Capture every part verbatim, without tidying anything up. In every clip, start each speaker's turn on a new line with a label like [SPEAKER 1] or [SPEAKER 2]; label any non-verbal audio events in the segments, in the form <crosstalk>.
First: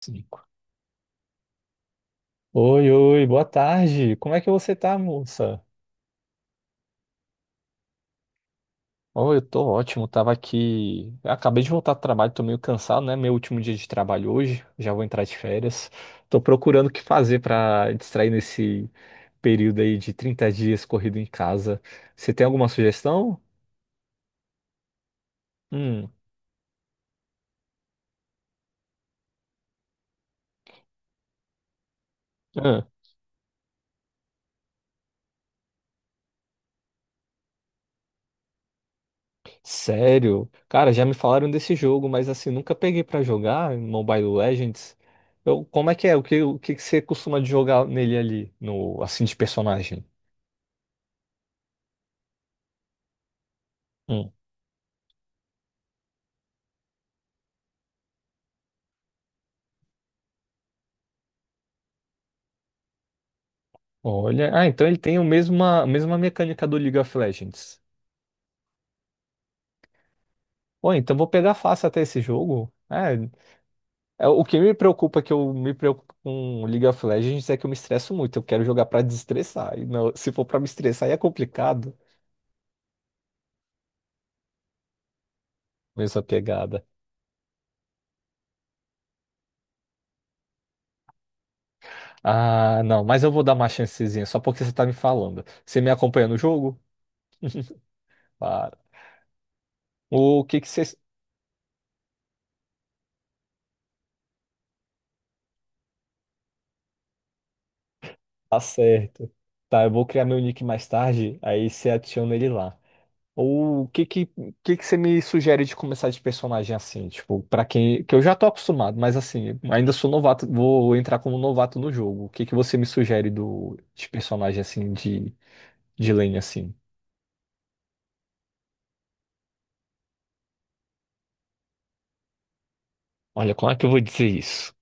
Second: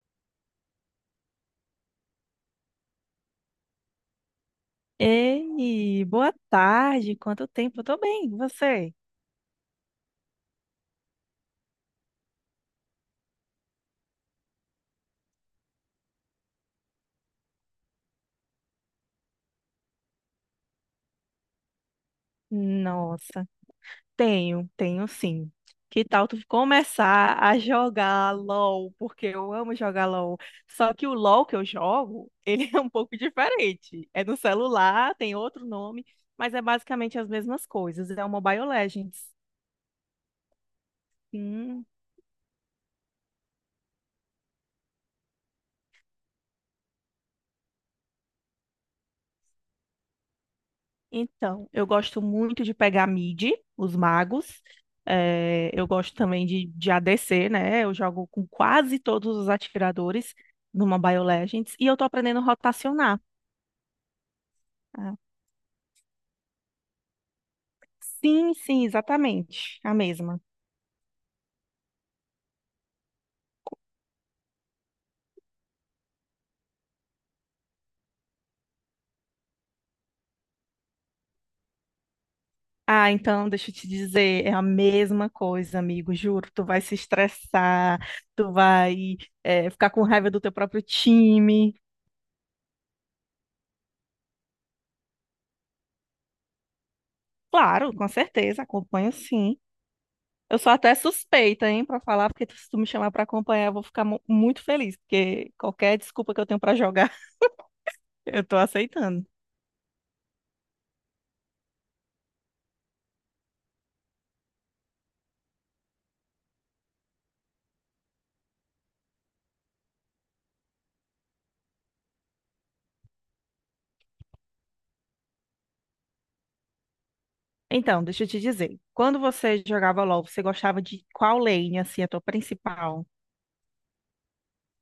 [SPEAKER 1] Cinco. Oi, oi, boa tarde. Como é que você tá, moça?
[SPEAKER 2] Ei, boa tarde. Quanto tempo? Eu tô bem. E você?
[SPEAKER 1] Oh, eu tô ótimo, tava aqui, eu acabei de voltar do trabalho, tô meio cansado, né? Meu último dia de trabalho hoje, já vou entrar de férias. Tô procurando o que fazer pra distrair nesse período aí de trinta dias corrido em casa. Você tem alguma sugestão?
[SPEAKER 2] Nossa, tenho, tenho sim. Que
[SPEAKER 1] Hum.
[SPEAKER 2] tal tu começar a jogar L O L? Porque eu amo jogar L O L. Só que o L O L que eu jogo, ele <laughs> é um pouco diferente. É no celular, tem outro nome, mas é basicamente as mesmas coisas. É o Mobile Legends.
[SPEAKER 1] Sério? Cara, já me falaram desse
[SPEAKER 2] Hum.
[SPEAKER 1] jogo, mas assim, nunca peguei pra jogar em Mobile Legends. Eu, como é que é? O que, o que que você costuma de jogar nele ali, no assim de personagem?
[SPEAKER 2] Então, eu gosto muito de pegar mid, os
[SPEAKER 1] Hum.
[SPEAKER 2] magos. Eh, eu gosto também de, de A D C, né? Eu jogo com quase todos os atiradores numa BioLegends. E eu tô aprendendo a rotacionar.
[SPEAKER 1] Olha, ah, então ele
[SPEAKER 2] Ah,
[SPEAKER 1] tem o mesma, a mesma mecânica do League of Legends.
[SPEAKER 2] sim, sim, exatamente. A mesma.
[SPEAKER 1] Pô, então vou pegar fácil até esse jogo. É, é, o que me preocupa, que eu me preocupo com o League of Legends, é que eu me estresso muito. Eu quero jogar pra desestressar. E não- se for pra me estressar, aí é complicado.
[SPEAKER 2] Ah, então, deixa eu te dizer, é a mesma coisa, amigo.
[SPEAKER 1] Mesma
[SPEAKER 2] Juro, tu vai
[SPEAKER 1] pegada.
[SPEAKER 2] se estressar, tu vai, eh, ficar com raiva do teu próprio time.
[SPEAKER 1] Ah, não, mas eu vou dar uma chancezinha, só porque você tá me falando. Você me acompanha no jogo?
[SPEAKER 2] Claro, com certeza,
[SPEAKER 1] Para.
[SPEAKER 2] acompanho sim.
[SPEAKER 1] O
[SPEAKER 2] Eu
[SPEAKER 1] que que
[SPEAKER 2] sou até
[SPEAKER 1] você.
[SPEAKER 2] suspeita, hein, pra falar, porque se tu me chamar pra acompanhar, eu vou ficar mu- muito feliz, porque qualquer desculpa que eu tenho pra jogar, <laughs> eu tô
[SPEAKER 1] Tá
[SPEAKER 2] aceitando.
[SPEAKER 1] certo. Tá, eu vou criar meu nick mais tarde, aí você adiciona ele lá. O que que, que que você me sugere de começar de personagem assim? Tipo, pra quem. Que eu já tô acostumado, mas assim, ainda sou novato, vou entrar como novato no jogo. O que que você me sugere do, de personagem assim, de, de lane assim?
[SPEAKER 2] Então, deixa eu te dizer, quando você jogava L O L, você gostava de qual lane, assim, a tua principal?
[SPEAKER 1] Olha, como é que eu vou dizer isso?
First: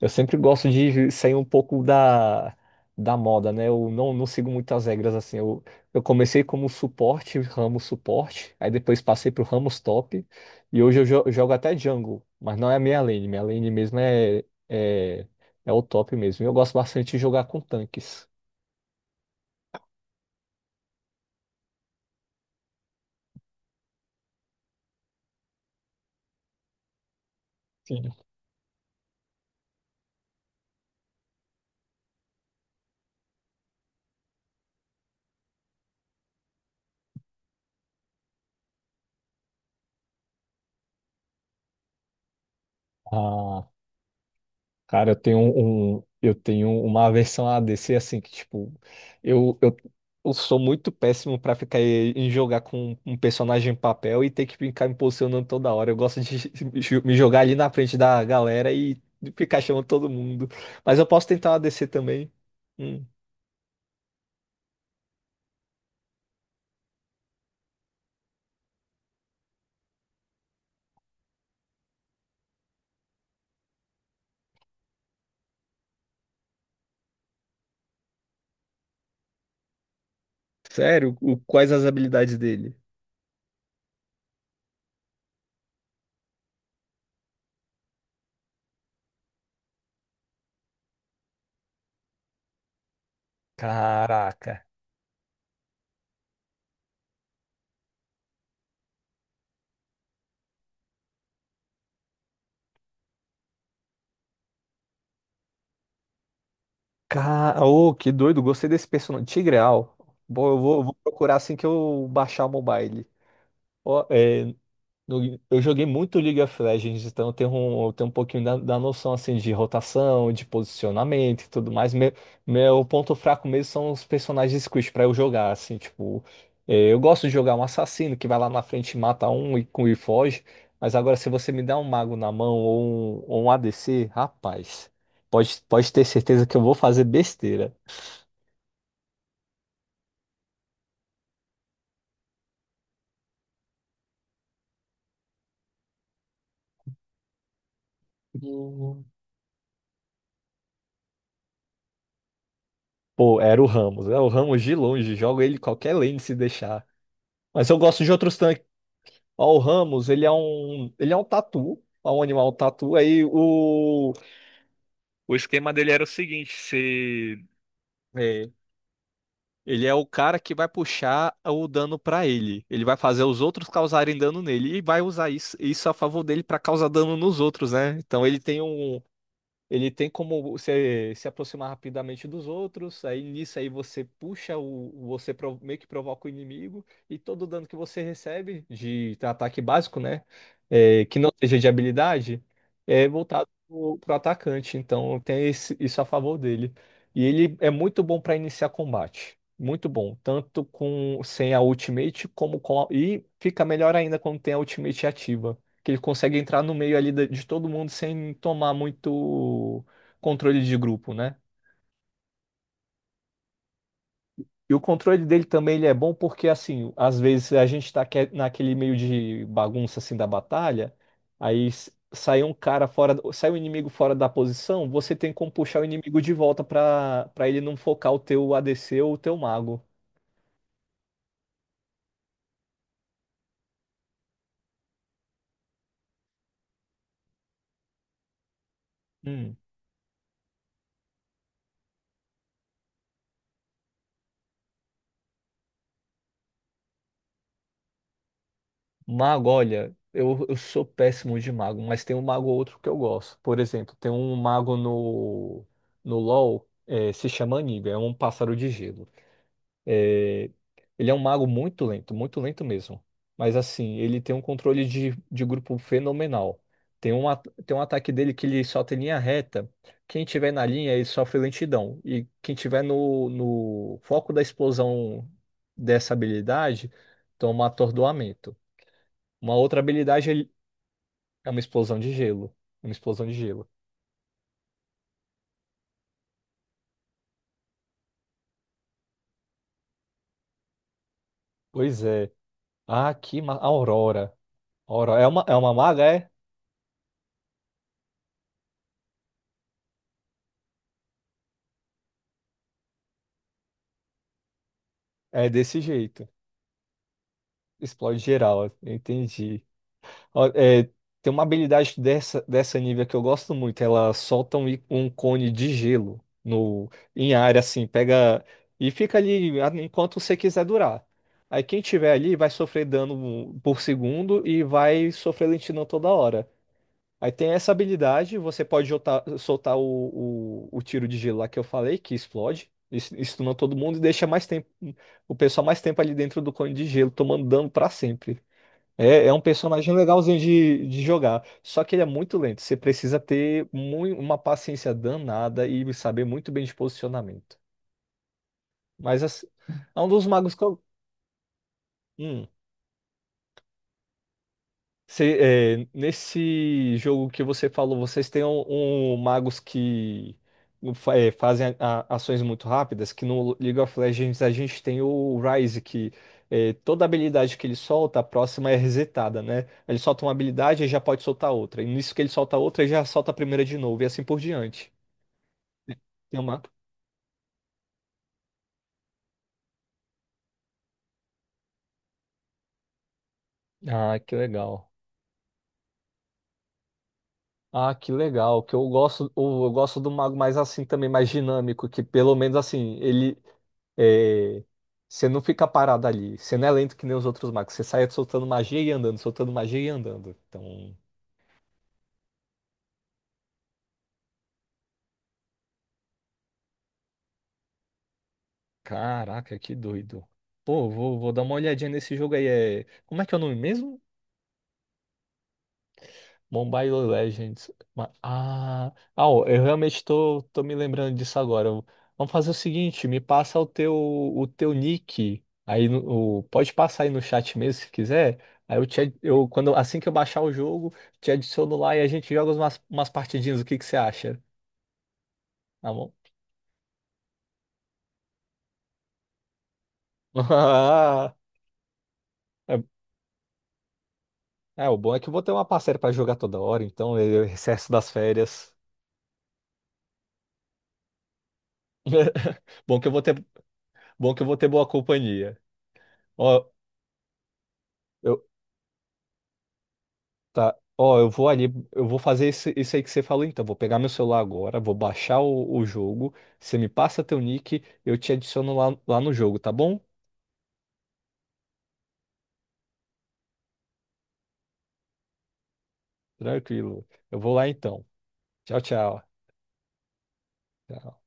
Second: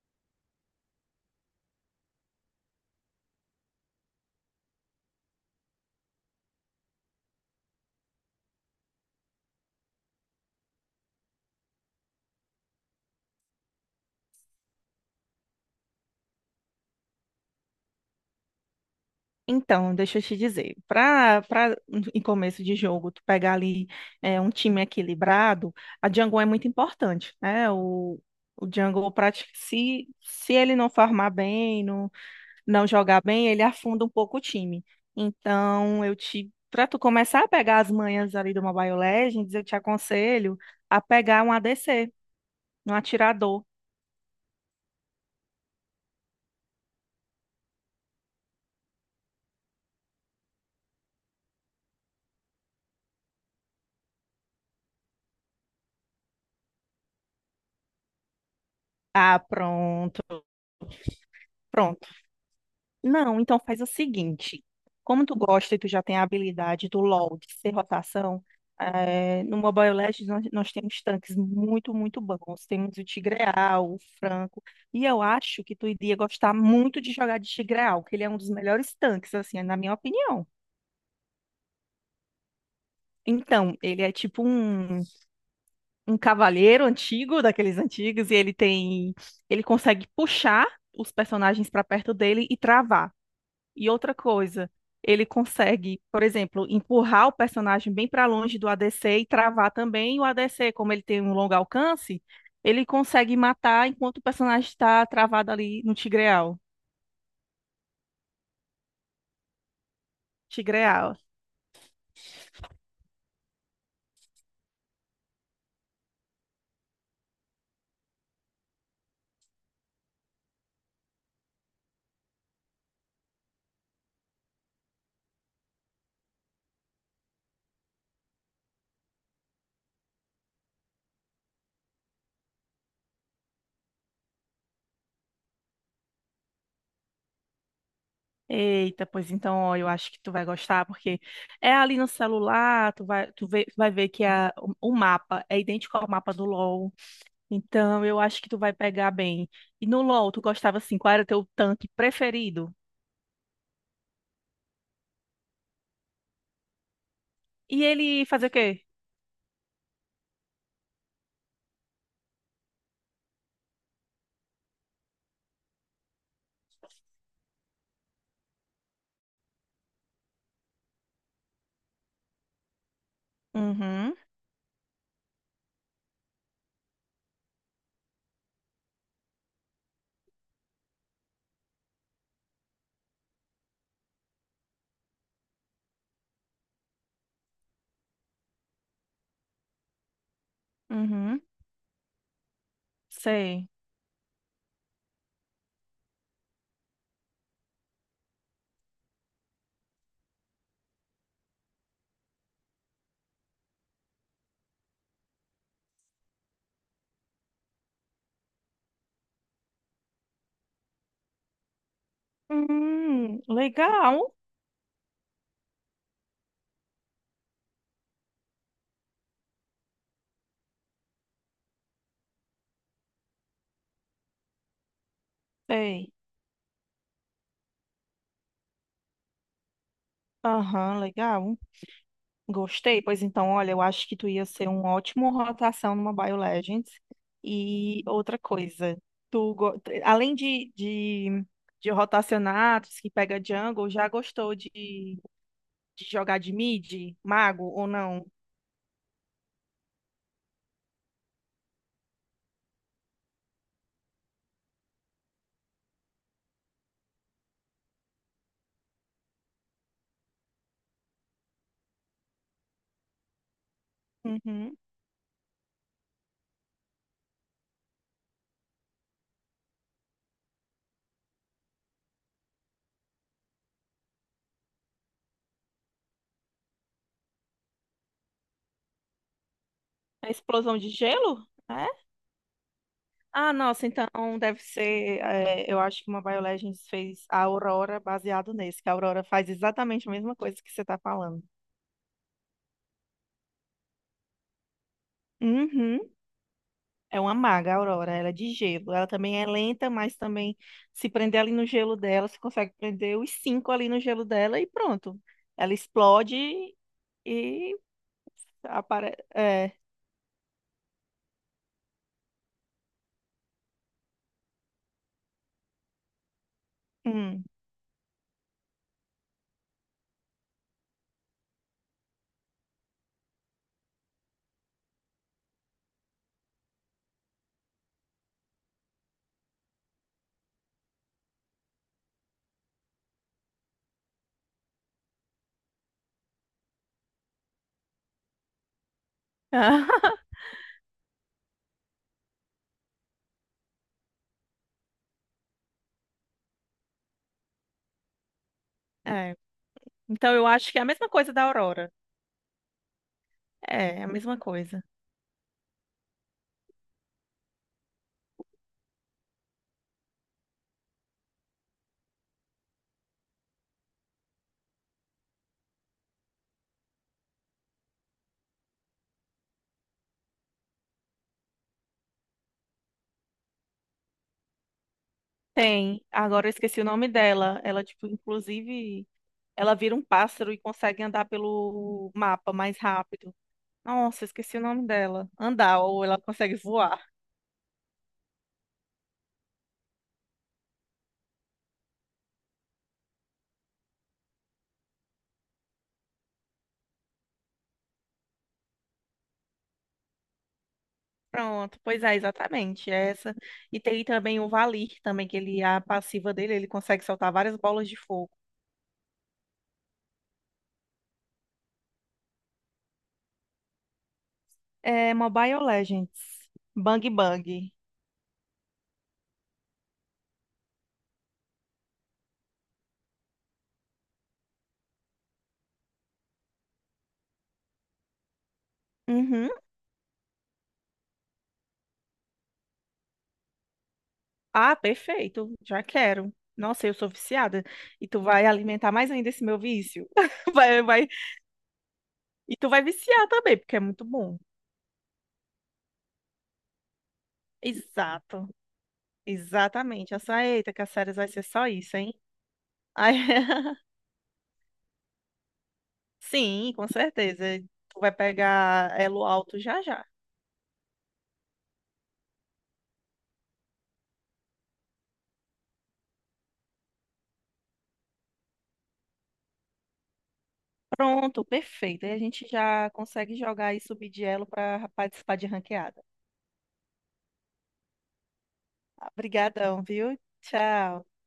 [SPEAKER 1] Eu sempre gosto de sair um pouco da, da moda, né? Eu não, não sigo muitas regras assim. Eu, eu comecei como suporte, ramo suporte, aí depois passei pro ramo top, e hoje eu jo- jogo até jungle, mas não é a minha lane. Minha lane mesmo é, é, é o top mesmo. Eu gosto bastante de jogar com tanques.
[SPEAKER 2] Então, deixa eu te dizer, pra, pra em começo de jogo, tu pegar ali é, um time equilibrado, a jungle é muito importante, né?
[SPEAKER 1] Sim.
[SPEAKER 2] O, o jungle, prati- se, se ele não farmar bem, não não jogar bem, ele afunda um pouco o time. Então, eu te, para tu começar a pegar as manhas ali do Mobile Legends, eu te aconselho a pegar um A D C, um atirador.
[SPEAKER 1] Cara, eu tenho um, um, eu tenho uma aversão a D C assim que tipo, eu, eu, eu sou muito péssimo pra ficar em em jogar com um personagem em papel e ter que ficar me posicionando toda hora. Eu gosto de <laughs> me jogar ali na frente da galera e
[SPEAKER 2] Ah,
[SPEAKER 1] ficar chamando todo
[SPEAKER 2] pronto,
[SPEAKER 1] mundo. Mas eu posso tentar uma D C
[SPEAKER 2] pronto.
[SPEAKER 1] também. Hum,
[SPEAKER 2] Não, então faz o seguinte. Como tu gosta e tu já tem a habilidade do L O L de ser rotação, eh, no Mobile Legends nós, nós temos tanques muito, muito bons. Temos o Tigreal, o Franco. E eu acho que tu iria gostar muito de jogar de Tigreal, que ele é um dos melhores tanques, assim, na minha opinião.
[SPEAKER 1] sério? O- quais as habilidades dele?
[SPEAKER 2] Então, ele é tipo um, um cavaleiro antigo, daqueles antigos, e ele tem, ele consegue puxar os personagens para perto dele e travar. E outra
[SPEAKER 1] Caraca.
[SPEAKER 2] coisa, ele consegue, por exemplo, empurrar o personagem bem para longe do A D C e travar também. E o A D C, como ele tem um longo alcance, ele consegue matar enquanto o personagem está travado ali no Tigreal.
[SPEAKER 1] Cara, ô, que doido, gostei desse personagem. Tigreal. Bom, eu vou, eu vou
[SPEAKER 2] Tigreal.
[SPEAKER 1] procurar assim que eu baixar o mobile. Ó, é, no- eu joguei muito League of Legends, então eu tenho um, eu tenho um pouquinho da, da noção assim de rotação, de posicionamento e tudo mais. Meu, meu ponto fraco mesmo são os personagens squishy pra eu jogar, assim, tipo, é, eu gosto de jogar um assassino que vai lá na frente e mata um e, e foge, mas agora se você me dá um mago na mão ou um, ou um A D C, rapaz, pode, pode ter certeza que eu vou fazer besteira.
[SPEAKER 2] Eita, pois então, ó, eu acho que tu vai gostar, porque é ali no celular, tu vai, tu vê- vai ver que a, o o mapa é idêntico ao mapa do L O L. Então, eu acho que tu vai
[SPEAKER 1] Hum.
[SPEAKER 2] pegar bem. E no L O L, tu gostava assim, qual era teu tanque preferido?
[SPEAKER 1] Pô, era o Ramos. É o Ramos de longe. Jogo ele em qualquer lane se deixar. Mas eu
[SPEAKER 2] E
[SPEAKER 1] gosto de
[SPEAKER 2] ele
[SPEAKER 1] outros.
[SPEAKER 2] fazia o quê?
[SPEAKER 1] Ó, o Ramos, ele é um, ele é um, tatu, é um animal tatu. Aí o, o esquema dele era o seguinte, se é, ele é o cara que vai puxar o dano pra ele. Ele vai fazer os outros
[SPEAKER 2] Uhum,
[SPEAKER 1] causarem dano nele e vai usar isso, isso a favor dele pra causar dano nos outros, né? Então ele tem um ele tem como se se aproximar rapidamente dos outros, aí nisso aí você puxa o, você pro- meio que provoca o inimigo e todo o dano que você recebe de ataque básico, né, é, que não
[SPEAKER 2] uhum,
[SPEAKER 1] seja de habilidade, é voltado
[SPEAKER 2] sei.
[SPEAKER 1] pro, pro atacante. Então tem esse- isso a favor dele. E ele é muito bom para iniciar combate, muito bom, tanto com sem a ultimate como com a, e fica melhor ainda quando tem a ultimate ativa que ele consegue entrar no meio ali da- de todo mundo sem tomar muito controle de grupo, né?
[SPEAKER 2] Hum, legal.
[SPEAKER 1] E o controle dele também ele é bom porque, assim, às vezes a gente tá que- naquele meio de bagunça, assim, da batalha, aí s- sai um cara fora, do- sai um inimigo fora da posição, você tem como puxar o
[SPEAKER 2] Sei.
[SPEAKER 1] inimigo de volta pra para ele não focar o teu A D C ou o teu mago.
[SPEAKER 2] Aham, legal. Gostei, pois então, olha, eu acho que tu ia ser um ótimo rotação numa BioLegends. E outra coisa, tu
[SPEAKER 1] Hum.
[SPEAKER 2] go- além de, de, de rotacionar, tu disse que pega jungle, já gostou de, de jogar de mid, mago ou não?
[SPEAKER 1] Mago, olha, eu, eu sou péssimo de mago, mas tem um mago ou outro que eu gosto. Por exemplo, tem um mago no, no LoL, eh, se chama Aniga, é um pássaro de gelo. Eh, Ele é um mago muito lento, muito lento mesmo. Mas assim, ele tem um
[SPEAKER 2] Uhum.
[SPEAKER 1] controle de, de grupo fenomenal. Tem um, at- tem um ataque dele que ele solta em linha reta. Quem tiver na linha, ele sofre lentidão. E quem tiver no, no foco da explosão dessa habilidade, toma atordoamento. Uma outra habilidade
[SPEAKER 2] A
[SPEAKER 1] é
[SPEAKER 2] explosão de gelo?
[SPEAKER 1] é uma
[SPEAKER 2] É?
[SPEAKER 1] explosão de gelo. Uma explosão de
[SPEAKER 2] Ah,
[SPEAKER 1] gelo.
[SPEAKER 2] nossa, então deve ser. É, eu acho que uma BioLegends fez a Aurora baseado nesse, que a Aurora faz exatamente a mesma coisa que você está falando.
[SPEAKER 1] Pois é. Ah, que ma... Aurora. Aurora. É uma, é uma
[SPEAKER 2] Uhum.
[SPEAKER 1] maga, é?
[SPEAKER 2] É uma maga, a Aurora. Ela é de gelo. Ela também é lenta, mas também se prender ali no gelo dela, você consegue prender os cinco ali no gelo dela e pronto.
[SPEAKER 1] É
[SPEAKER 2] Ela
[SPEAKER 1] desse jeito.
[SPEAKER 2] explode e
[SPEAKER 1] Explode geral.
[SPEAKER 2] aparece.
[SPEAKER 1] Entendi.
[SPEAKER 2] É.
[SPEAKER 1] Ó, é, tem uma habilidade dessa, dessa nível que eu gosto muito. Ela solta um, í- um cone de gelo no, em
[SPEAKER 2] Hum.
[SPEAKER 1] área, assim. Pega e fica ali a- enquanto você quiser durar. Aí quem tiver ali vai sofrer dano por segundo e vai sofrer lentidão toda hora. Aí tem essa habilidade, você pode jotar- soltar o, o, o tiro de gelo lá que eu falei, que explode, isso estuna todo mundo e deixa mais tempo, o pessoal mais tempo ali dentro do cone de gelo, tomando dano pra sempre. É, é um personagem
[SPEAKER 2] <laughs>
[SPEAKER 1] legalzinho de, de jogar, só que ele é muito lento, você precisa ter mui- uma paciência danada e saber muito bem de posicionamento. Mas
[SPEAKER 2] É.
[SPEAKER 1] assim, é um dos
[SPEAKER 2] Então eu
[SPEAKER 1] magos que
[SPEAKER 2] acho que
[SPEAKER 1] eu.
[SPEAKER 2] é a mesma coisa da Aurora.
[SPEAKER 1] Hum.
[SPEAKER 2] É, é a mesma coisa.
[SPEAKER 1] Cê- é, Nesse jogo que você falou, vocês têm um, um magos que fa- é, fazem a- a- ações muito rápidas, que no League of Legends a gente tem o Ryze, que é, toda habilidade que ele solta, a próxima é resetada, né? Ele solta uma habilidade e já pode soltar outra. E nisso que ele solta outra, ele já solta a primeira de novo, e assim por diante.
[SPEAKER 2] Tem.
[SPEAKER 1] Tem
[SPEAKER 2] Agora eu
[SPEAKER 1] uma...
[SPEAKER 2] esqueci o nome dela. Ela, tipo, inclusive, ela vira um pássaro e consegue andar pelo mapa mais rápido.
[SPEAKER 1] Ah,
[SPEAKER 2] Nossa, eu
[SPEAKER 1] que
[SPEAKER 2] esqueci o nome
[SPEAKER 1] legal.
[SPEAKER 2] dela. Andar, ou ela consegue voar.
[SPEAKER 1] Ah, que legal, que eu gosto, eu eu gosto do mago mais assim também, mais dinâmico, que pelo menos assim, ele É, você não fica parado ali. Você não é lento que nem os outros magos. Você sai soltando magia e andando, soltando magia e andando. Então,
[SPEAKER 2] Pronto, pois é, exatamente, é essa. E tem também o Valir também, que ele, a passiva dele, ele consegue soltar várias bolas de fogo.
[SPEAKER 1] caraca, que doido. Pô, vou, vou dar uma olhadinha nesse jogo aí. É... Como é que é o nome mesmo?
[SPEAKER 2] É Mobile Legends.
[SPEAKER 1] Mobile
[SPEAKER 2] Bang
[SPEAKER 1] Legends.
[SPEAKER 2] Bang.
[SPEAKER 1] Ma- Ah, ah, ó, eu realmente tô, tô me lembrando disso agora. Eu- Vamos fazer o seguinte, me passa o teu, o teu nick aí no, o- pode passar aí no chat mesmo se quiser. Aí eu te, ad- eu
[SPEAKER 2] Uhum.
[SPEAKER 1] quando assim que eu baixar o jogo, te adiciono lá e a gente joga umas, umas partidinhas. O que que você acha?
[SPEAKER 2] Ah, perfeito. Já
[SPEAKER 1] Tá bom?
[SPEAKER 2] quero. Nossa, eu sou viciada. E tu vai alimentar mais ainda esse meu vício.
[SPEAKER 1] <laughs>
[SPEAKER 2] <laughs> Vai, vai.
[SPEAKER 1] Ah,
[SPEAKER 2] E tu
[SPEAKER 1] É,
[SPEAKER 2] vai viciar também, porque é muito bom.
[SPEAKER 1] é, o bom é que eu vou ter uma parceira pra jogar toda hora, então eu recesso das
[SPEAKER 2] Exato.
[SPEAKER 1] férias.
[SPEAKER 2] Exatamente. Essa, eita, que as séries vai ser só isso, hein?
[SPEAKER 1] <laughs> Bom que eu
[SPEAKER 2] Aí,
[SPEAKER 1] vou ter,
[SPEAKER 2] <laughs>
[SPEAKER 1] bom que eu vou ter boa companhia. Ó,
[SPEAKER 2] sim, com certeza. Tu vai
[SPEAKER 1] eu
[SPEAKER 2] pegar elo alto já já.
[SPEAKER 1] Tá. Ó, eu vou ali, eu vou fazer esse- isso aí que você falou, então. Vou pegar meu celular agora, vou baixar o, o jogo. Você me passa teu nick, eu te adiciono lá, lá no jogo, tá bom?
[SPEAKER 2] Pronto, perfeito. Aí a gente já consegue jogar e subir de elo para participar de ranqueada.
[SPEAKER 1] Tranquilo. Eu vou lá então. Tchau, tchau.
[SPEAKER 2] Obrigadão, viu? Tchau.
[SPEAKER 1] Tchau.